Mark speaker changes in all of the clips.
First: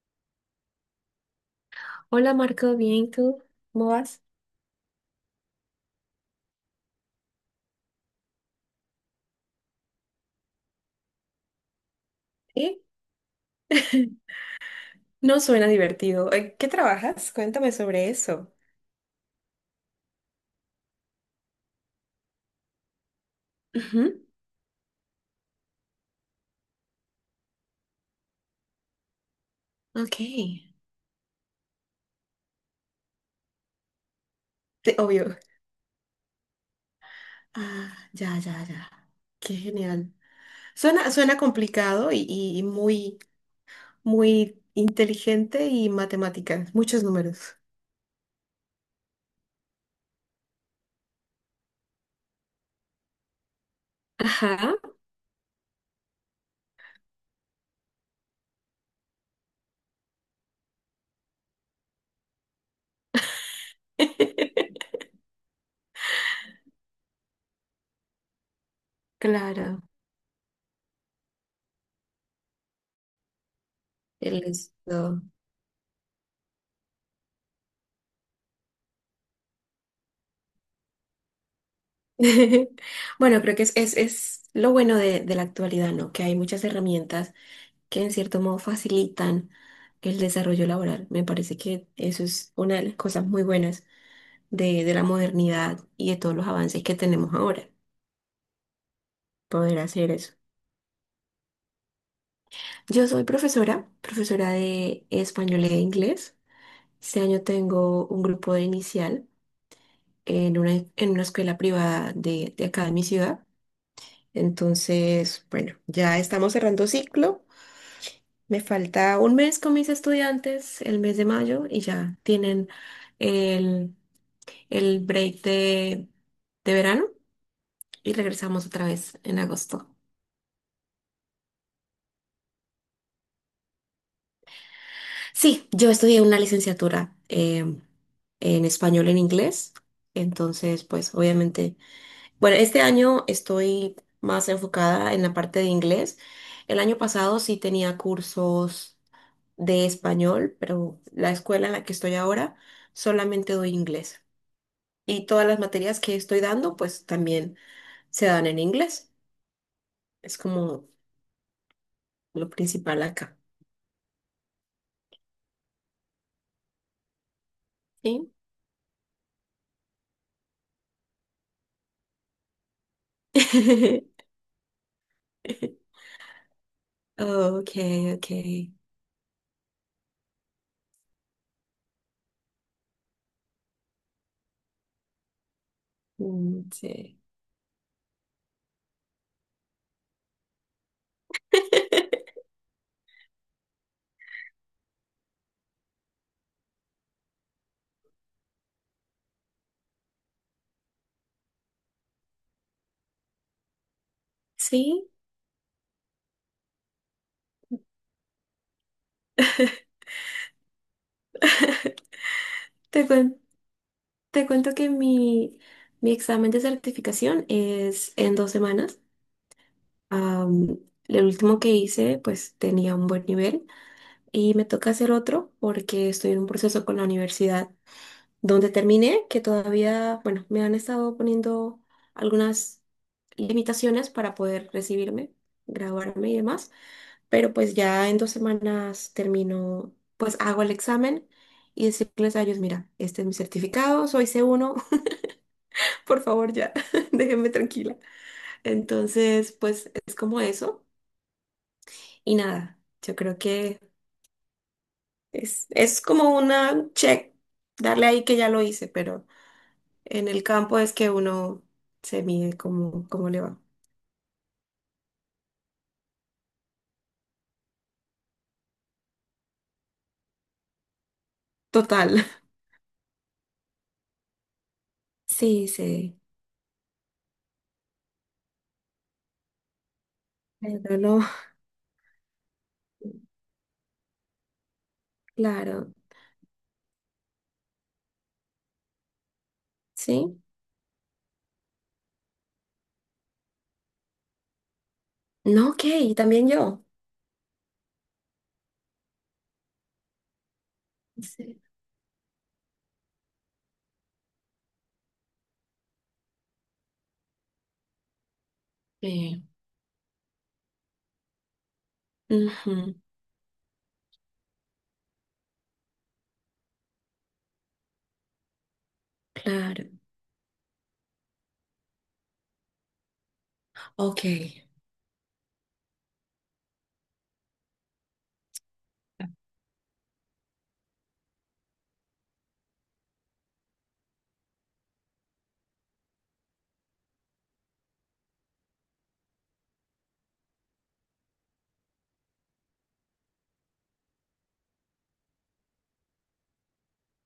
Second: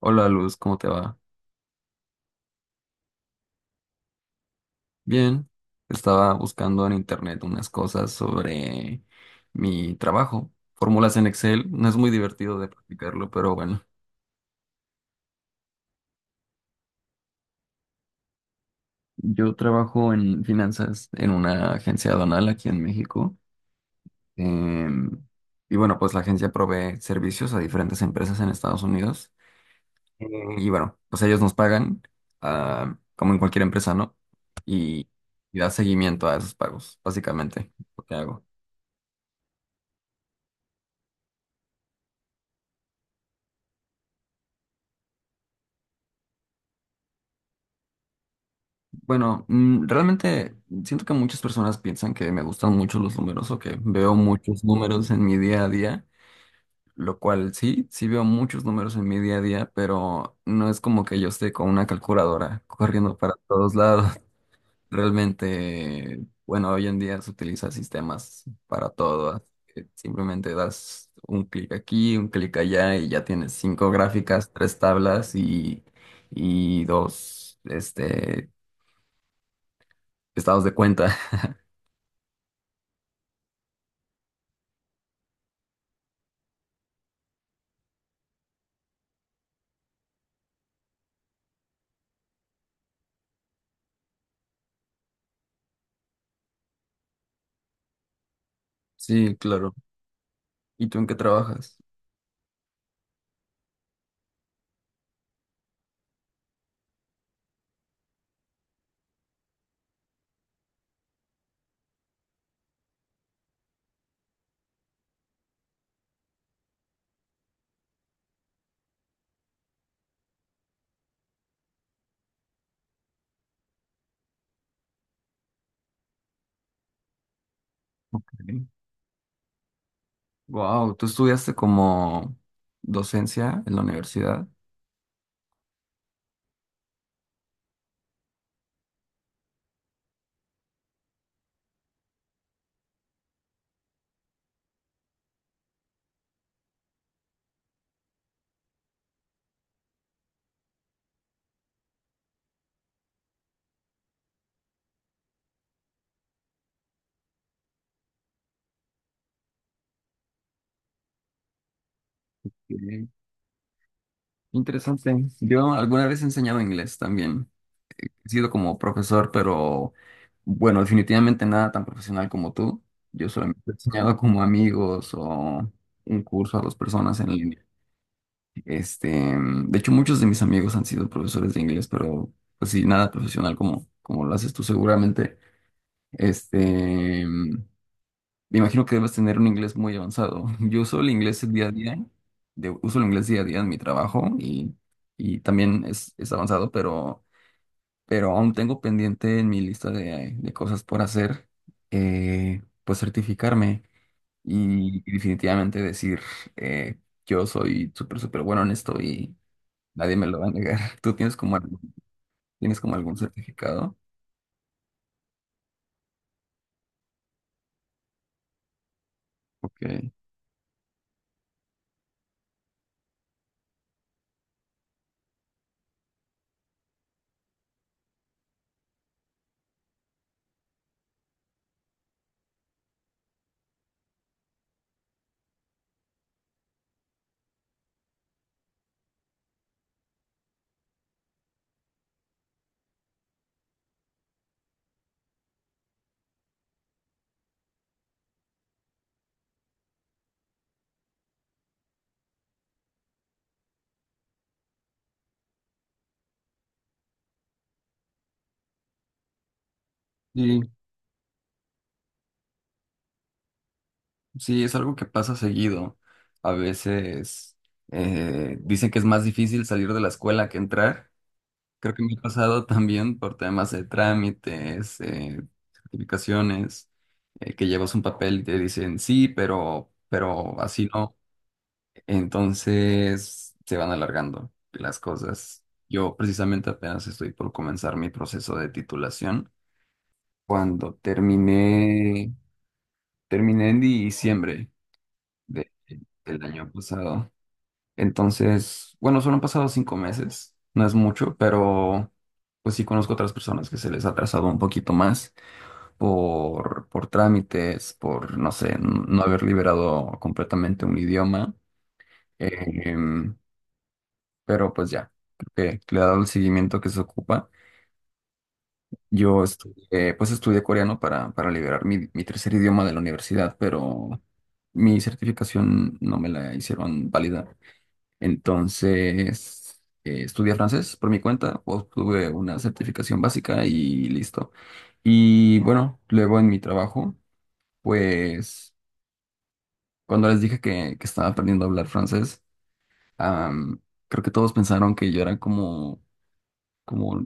Speaker 1: Hola Luz, ¿cómo te va?
Speaker 2: Hola Marco, bien, ¿tú? ¿Cómo vas?
Speaker 1: Bien, estaba buscando en internet unas cosas sobre mi trabajo. Fórmulas en Excel, no es muy divertido de
Speaker 2: ¿Eh?
Speaker 1: practicarlo, pero bueno.
Speaker 2: No suena divertido. ¿Qué trabajas? Cuéntame sobre eso.
Speaker 1: Yo trabajo en finanzas en una agencia aduanal aquí en México.
Speaker 2: Ujú.
Speaker 1: Em, y bueno, pues la agencia provee servicios a diferentes empresas en Estados Unidos.
Speaker 2: Ok,
Speaker 1: Eh, y bueno, pues ellos nos pagan, ah, como en cualquier empresa, ¿no? Y,
Speaker 2: Obvio.
Speaker 1: y da seguimiento a esos pagos, básicamente, lo
Speaker 2: Ah,
Speaker 1: que
Speaker 2: ya,
Speaker 1: hago.
Speaker 2: ya, ya. Qué genial. Suena complicado y muy, muy inteligente y matemáticas, muchos números.
Speaker 1: Bueno, realmente siento que muchas personas piensan que me gustan mucho los números o que veo muchos
Speaker 2: Ajá.
Speaker 1: números en mi día a día, lo cual sí, sí veo muchos números en mi día a día, pero no es como que yo esté con una calculadora corriendo para todos lados. Realmente, bueno, hoy en día se utilizan sistemas para todo. Así
Speaker 2: Claro,
Speaker 1: que simplemente das un clic aquí, un clic allá y ya tienes cinco
Speaker 2: el
Speaker 1: gráficas, tres
Speaker 2: esto.
Speaker 1: tablas y dos, este, estados de cuenta.
Speaker 2: Bueno, creo que es lo bueno de la actualidad, ¿no? Que hay muchas herramientas que en cierto modo facilitan el desarrollo laboral. Me parece que eso es una de las cosas muy buenas de la modernidad y de todos los avances que tenemos ahora,
Speaker 1: Sí, claro.
Speaker 2: poder hacer eso.
Speaker 1: ¿Y tú en qué trabajas?
Speaker 2: Yo soy profesora, profesora de español e inglés. Este año tengo un grupo de inicial en una escuela privada de acá de mi ciudad. Entonces, bueno, ya estamos cerrando ciclo. Me falta un mes con mis estudiantes, el mes de mayo, y ya tienen el, el break de verano y regresamos otra vez en agosto.
Speaker 1: Wow, tú estudiaste como docencia en la universidad.
Speaker 2: Sí, yo estudié una licenciatura en español en inglés, entonces pues obviamente, bueno, este año estoy más enfocada en la parte de inglés. El año pasado sí tenía cursos de español, pero la escuela en la que estoy ahora solamente doy inglés. Y todas las materias que estoy dando pues también se dan en inglés. Es como lo principal
Speaker 1: Ok.
Speaker 2: acá.
Speaker 1: Interesante. Yo alguna vez he enseñado inglés también. He
Speaker 2: Sí.
Speaker 1: sido como profesor, pero bueno, definitivamente nada tan profesional como tú. Yo solamente he enseñado como amigos o un curso a dos personas en línea.
Speaker 2: Ok, ok.
Speaker 1: Este, de hecho, muchos de mis amigos han sido profesores de inglés, pero pues sí, nada profesional como lo haces tú seguramente.
Speaker 2: Mm, sí.
Speaker 1: Este, me imagino que debes tener un inglés muy avanzado. Yo uso el inglés día a día, uso el inglés día a día en mi trabajo y también es avanzado, pero aún tengo pendiente en mi lista de cosas por hacer, pues certificarme y
Speaker 2: Sí.
Speaker 1: definitivamente decir, eh, yo soy súper, súper bueno en esto y nadie me lo va a negar. ¿Tú tienes como
Speaker 2: Te
Speaker 1: algún
Speaker 2: cuen-
Speaker 1: certificado?
Speaker 2: te cuento que mi examen de certificación es en 2 semanas.
Speaker 1: Ok.
Speaker 2: Am, el último que hice, pues tenía un buen nivel y me toca hacer otro porque estoy en un proceso con la universidad donde terminé, que todavía, bueno, me han estado poniendo algunas limitaciones para poder recibirme, graduarme y demás. Pero pues ya en 2 semanas termino, pues hago el examen y decirles a ellos, mira, este es mi certificado, soy C1 por favor ya, déjenme tranquila. Entonces, pues es como eso y nada, yo creo que es como una check, darle ahí que ya lo hice, pero en el
Speaker 1: Sí.
Speaker 2: campo es que uno se mide cómo le va.
Speaker 1: Sí, es algo que pasa seguido. A veces dicen que es más difícil salir de la escuela que entrar. Creo que
Speaker 2: Total.
Speaker 1: me ha pasado también por temas de trámites,
Speaker 2: Sí, sí.
Speaker 1: certificaciones, que llevas un papel y te dicen sí, pero así
Speaker 2: Pero
Speaker 1: no.
Speaker 2: no,
Speaker 1: Entonces se van alargando las cosas.
Speaker 2: claro,
Speaker 1: Yo precisamente apenas estoy por comenzar mi proceso de titulación.
Speaker 2: sí.
Speaker 1: Cuando terminé, terminé en diciembre de-
Speaker 2: No, ok,
Speaker 1: del
Speaker 2: también
Speaker 1: año
Speaker 2: yo.
Speaker 1: pasado. Entonces, bueno, solo han pasado 5 meses, no es mucho,
Speaker 2: Sí.
Speaker 1: pero pues sí conozco otras personas que se les ha atrasado un poquito más por trámites, por, no sé, no haber liberado completamente un idioma.
Speaker 2: Ujú,
Speaker 1: Em, pero pues ya, creo que le he dado el seguimiento que se ocupa. Yo
Speaker 2: claro.
Speaker 1: estudié, pues estudié coreano para liberar mi tercer idioma de la universidad, pero
Speaker 2: Ok.
Speaker 1: mi certificación no me la hicieron válida. Entonces, estudié francés por mi cuenta, obtuve una certificación básica y listo. Y bueno, luego en mi trabajo, pues cuando les dije que estaba aprendiendo a hablar francés, am, creo que todos pensaron que yo era como,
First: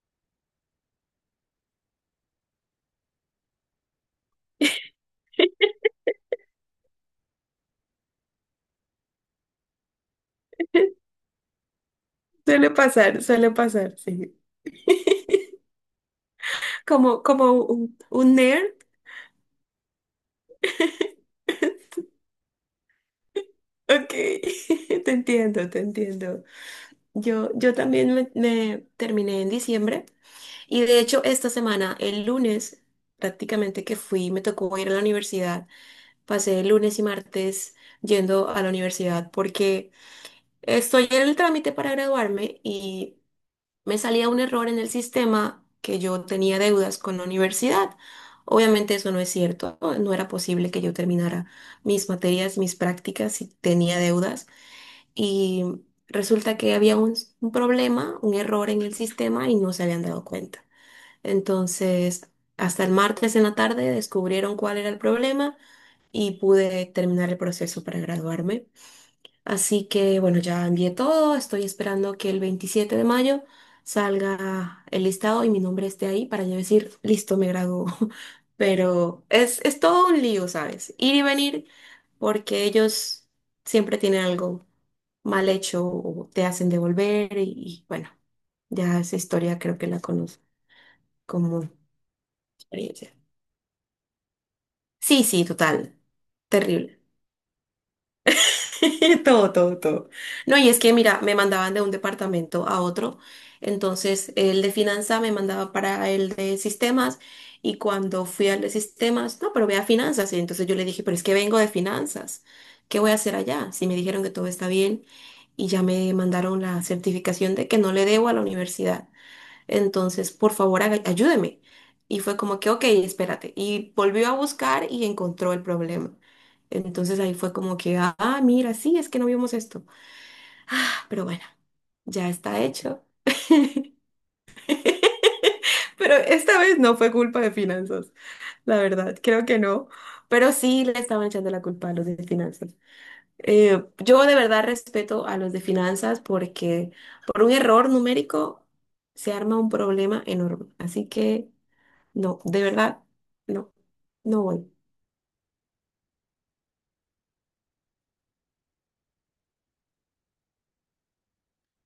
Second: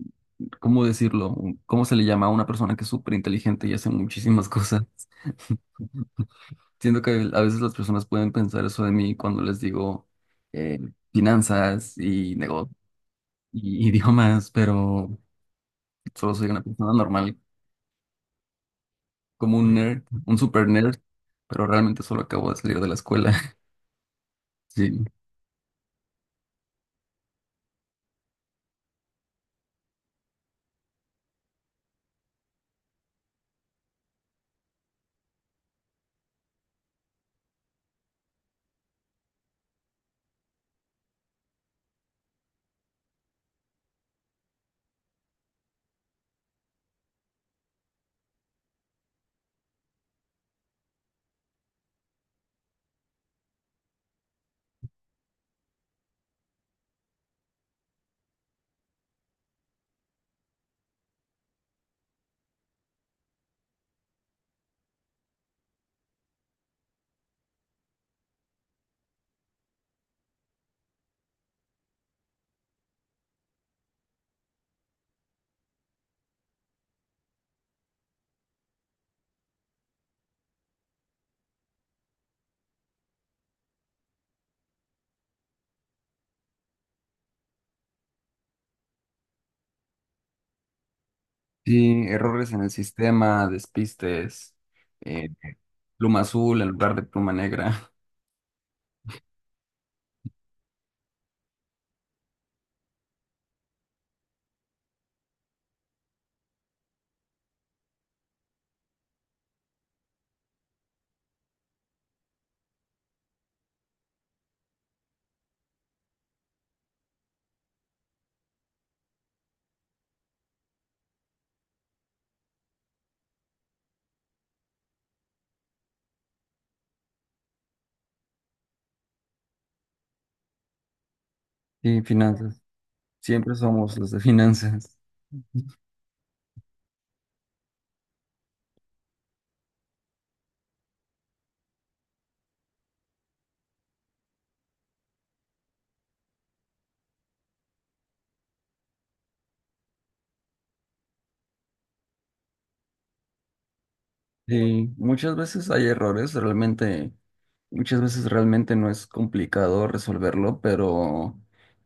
Speaker 1: ¿cómo decirlo? ¿Cómo se le llama a una persona que es súper inteligente y hace muchísimas cosas? Siento que a veces las personas pueden pensar eso de mí cuando les digo eh, finanzas y negocios
Speaker 2: Suele
Speaker 1: y
Speaker 2: pasar, sí.
Speaker 1: idiomas, pero solo soy una persona
Speaker 2: Como,
Speaker 1: normal,
Speaker 2: como un nerd.
Speaker 1: como un nerd, un super nerd, pero realmente solo acabo de salir de la escuela.
Speaker 2: Ok,
Speaker 1: Sí,
Speaker 2: te entiendo, te entiendo. Yo también me terminé en diciembre y de hecho esta semana, el lunes, prácticamente que fui, me tocó ir a la universidad. Pasé el lunes y martes yendo a la universidad porque estoy en el trámite para graduarme y me salía un error en el sistema que yo tenía deudas con la universidad. Obviamente eso no es cierto, no era posible que yo terminara mis materias, mis prácticas si tenía deudas y resulta que había un problema, un error en el sistema y no se habían dado cuenta. Entonces, hasta el martes en la tarde descubrieron cuál era el problema y pude terminar el proceso para graduarme. Así que bueno, ya envié todo, estoy esperando que el 27 de mayo salga el listado y mi nombre esté ahí para yo decir, listo, me graduó. Pero es todo un lío, ¿sabes? Ir y venir porque ellos siempre tienen algo mal hecho o te hacen devolver y, bueno, ya esa historia creo que la conozco como
Speaker 1: sí, errores en el
Speaker 2: experiencia.
Speaker 1: sistema, despistes,
Speaker 2: Sí,
Speaker 1: eh,
Speaker 2: sí, total.
Speaker 1: pluma azul en lugar
Speaker 2: Terrible.
Speaker 1: de pluma negra.
Speaker 2: Todo, todo, todo. No, y es que, mira, me mandaban de un departamento a otro. Entonces, el de finanzas me mandaba para el de sistemas. Y cuando fui al de sistemas, no, pero ve a finanzas. Y entonces yo le dije, pero es que vengo de finanzas. ¿Qué voy a hacer allá? Si me dijeron que todo está bien y ya me mandaron la certificación de que no le debo a la universidad. Entonces, por favor, ayúdeme. Y fue como que, ok, espérate. Y volvió a buscar y encontró el problema. Entonces ahí fue como que, ah, mira, sí, es que no vimos esto. Ah, pero bueno,
Speaker 1: Sí,
Speaker 2: ya
Speaker 1: finanzas.
Speaker 2: está hecho.
Speaker 1: Siempre somos los de finanzas.
Speaker 2: Pero esta vez no fue culpa de finanzas, la verdad, creo que no. Pero sí le estaban echando la culpa a los de finanzas. Yo de verdad respeto a los de finanzas porque por un error numérico se arma un problema enorme. Así que... No, de verdad, no, no voy.
Speaker 1: Sí, muchas veces hay errores, realmente, muchas veces realmente no es complicado resolverlo, pero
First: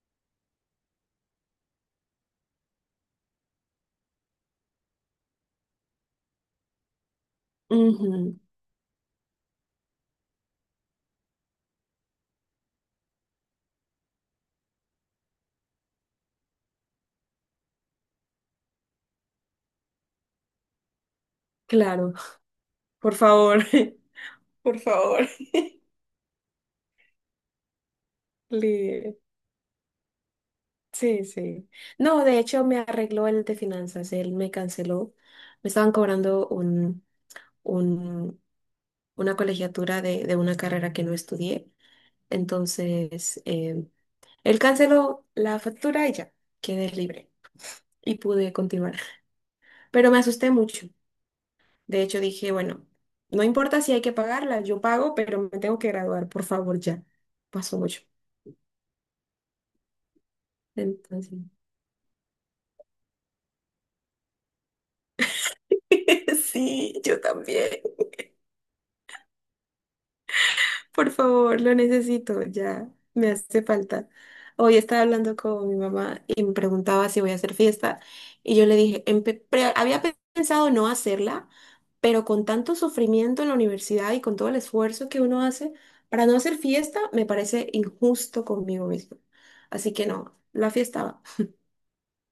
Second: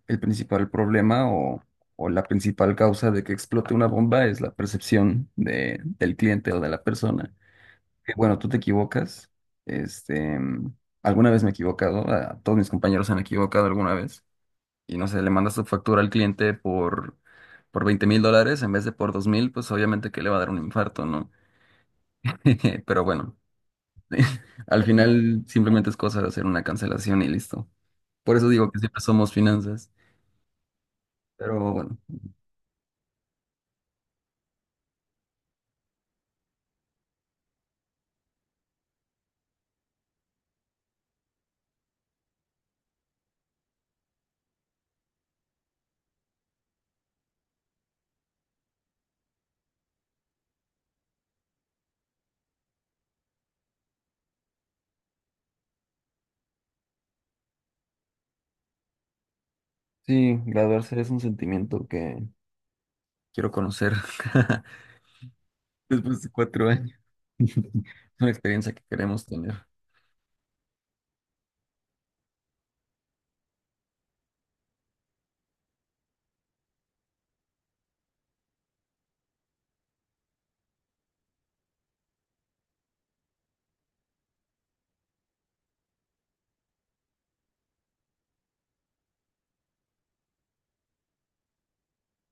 Speaker 1: el principal problema o la principal causa de que explote una bomba es la percepción del cliente o de la persona. Que,
Speaker 2: Ujú,
Speaker 1: bueno, tú te equivocas, este, alguna vez me he equivocado, a todos mis compañeros se han equivocado alguna vez, y no sé, le mandas tu factura al cliente por $20,000 en vez de por 2,000, pues obviamente que le va a dar un infarto, ¿no?
Speaker 2: claro,
Speaker 1: Pero
Speaker 2: por
Speaker 1: bueno.
Speaker 2: favor, por
Speaker 1: Al
Speaker 2: favor.
Speaker 1: final simplemente es cosa de hacer una cancelación y listo. Por eso digo que siempre
Speaker 2: Le-
Speaker 1: somos finanzas.
Speaker 2: Sí, sí.
Speaker 1: Pero bueno,
Speaker 2: No, de hecho me arregló el de finanzas, él me canceló. Me estaban cobrando un, una colegiatura de una carrera que no estudié. Entonces, él canceló la factura y ya, quedé libre y pude continuar. Pero me asusté mucho. De hecho, dije, bueno, no importa si hay que pagarla, yo pago, pero me tengo que graduar, por favor, ya. Pasó mucho.
Speaker 1: sí, graduarse es un
Speaker 2: Entonces,
Speaker 1: sentimiento que quiero conocer después de 4 años.
Speaker 2: sí, yo también.
Speaker 1: Es una experiencia que queremos tener.
Speaker 2: Por favor, lo necesito, ya. Me hace falta. Hoy estaba hablando con mi mamá y me preguntaba si voy a hacer fiesta. Y yo le dije, había pensado no hacerla, pero con tanto sufrimiento en la universidad y con todo el esfuerzo que uno hace para no hacer fiesta, me parece injusto conmigo mismo. Así que no, la fiesta va.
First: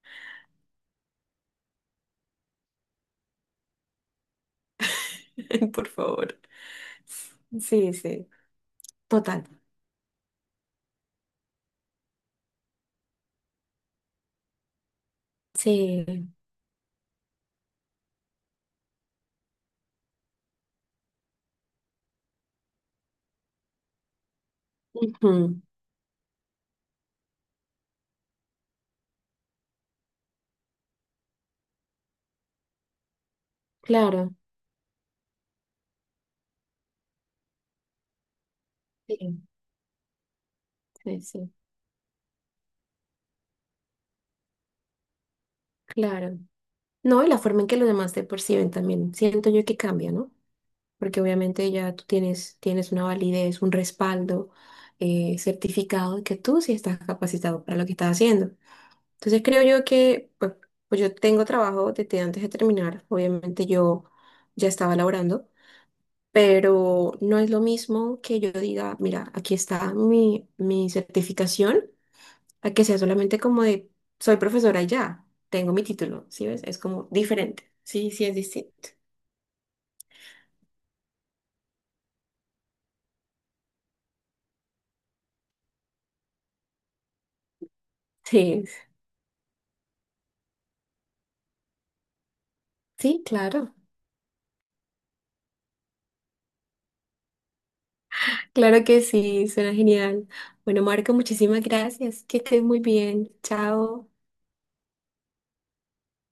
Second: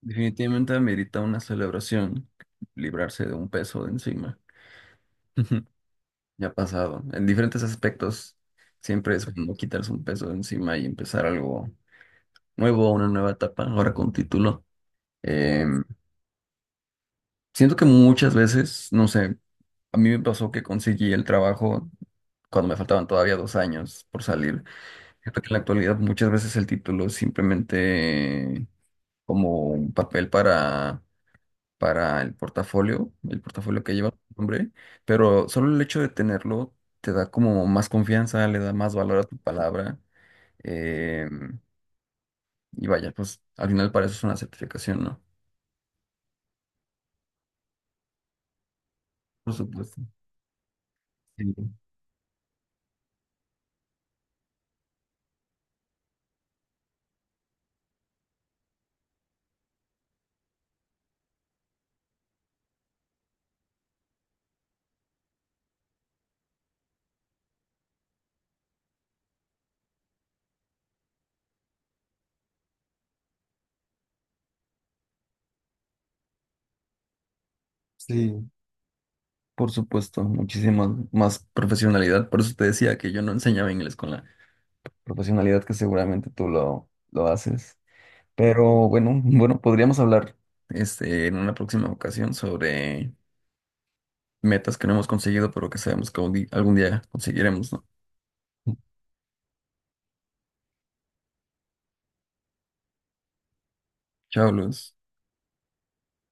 Speaker 1: Definitivamente amerita una celebración, librarse de un peso de encima.
Speaker 2: Por favor.
Speaker 1: Ya ha pasado. En diferentes
Speaker 2: Sí, sí,
Speaker 1: aspectos, siempre es
Speaker 2: total.
Speaker 1: bueno quitarse un peso de encima y empezar algo nuevo, una nueva etapa, ahora con título. Em,
Speaker 2: Sí.
Speaker 1: Siento que muchas veces, no sé, a mí me pasó que conseguí el trabajo cuando me faltaban todavía 2 años por salir. Siento que en la
Speaker 2: Ujú,
Speaker 1: actualidad muchas veces el título es simplemente como un papel para el portafolio que lleva tu
Speaker 2: claro,
Speaker 1: nombre, pero solo el hecho de tenerlo te da como más confianza, le da más
Speaker 2: sí,
Speaker 1: valor a tu palabra.
Speaker 2: sí,
Speaker 1: eh,
Speaker 2: sí.
Speaker 1: y vaya, pues al final para eso es una certificación, ¿no?
Speaker 2: Claro. No, y la forma en que los demás te perciben también, siento
Speaker 1: Por
Speaker 2: yo que
Speaker 1: supuesto.
Speaker 2: cambia, ¿no? Porque obviamente
Speaker 1: Sí.
Speaker 2: ya tú tienes una validez, un respaldo certificado de que tú sí estás capacitado para lo que estás haciendo. Entonces creo yo que, pues yo tengo trabajo desde antes de terminar, obviamente yo ya estaba laborando. Pero no es lo mismo que yo diga, mira, aquí está mi certificación, a que sea solamente como de, soy profesora y ya, tengo mi título, ¿sí ves? Es como diferente. Sí, sí, es
Speaker 1: Sí.
Speaker 2: distinto.
Speaker 1: Por supuesto, muchísima más profesionalidad. Por eso te decía que yo no enseñaba inglés con la profesionalidad que seguramente tú lo haces. Pero
Speaker 2: Sí,
Speaker 1: bueno, bueno, podríamos hablar este, en una próxima ocasión sobre
Speaker 2: sí, claro.
Speaker 1: metas que no hemos conseguido, pero que sabemos que un algún día conseguiremos, ¿no?
Speaker 2: Claro que sí, suena genial. Bueno, Marco, muchísimas gracias. Que estés muy bien. Chao.
Speaker 1: Chao, Luz.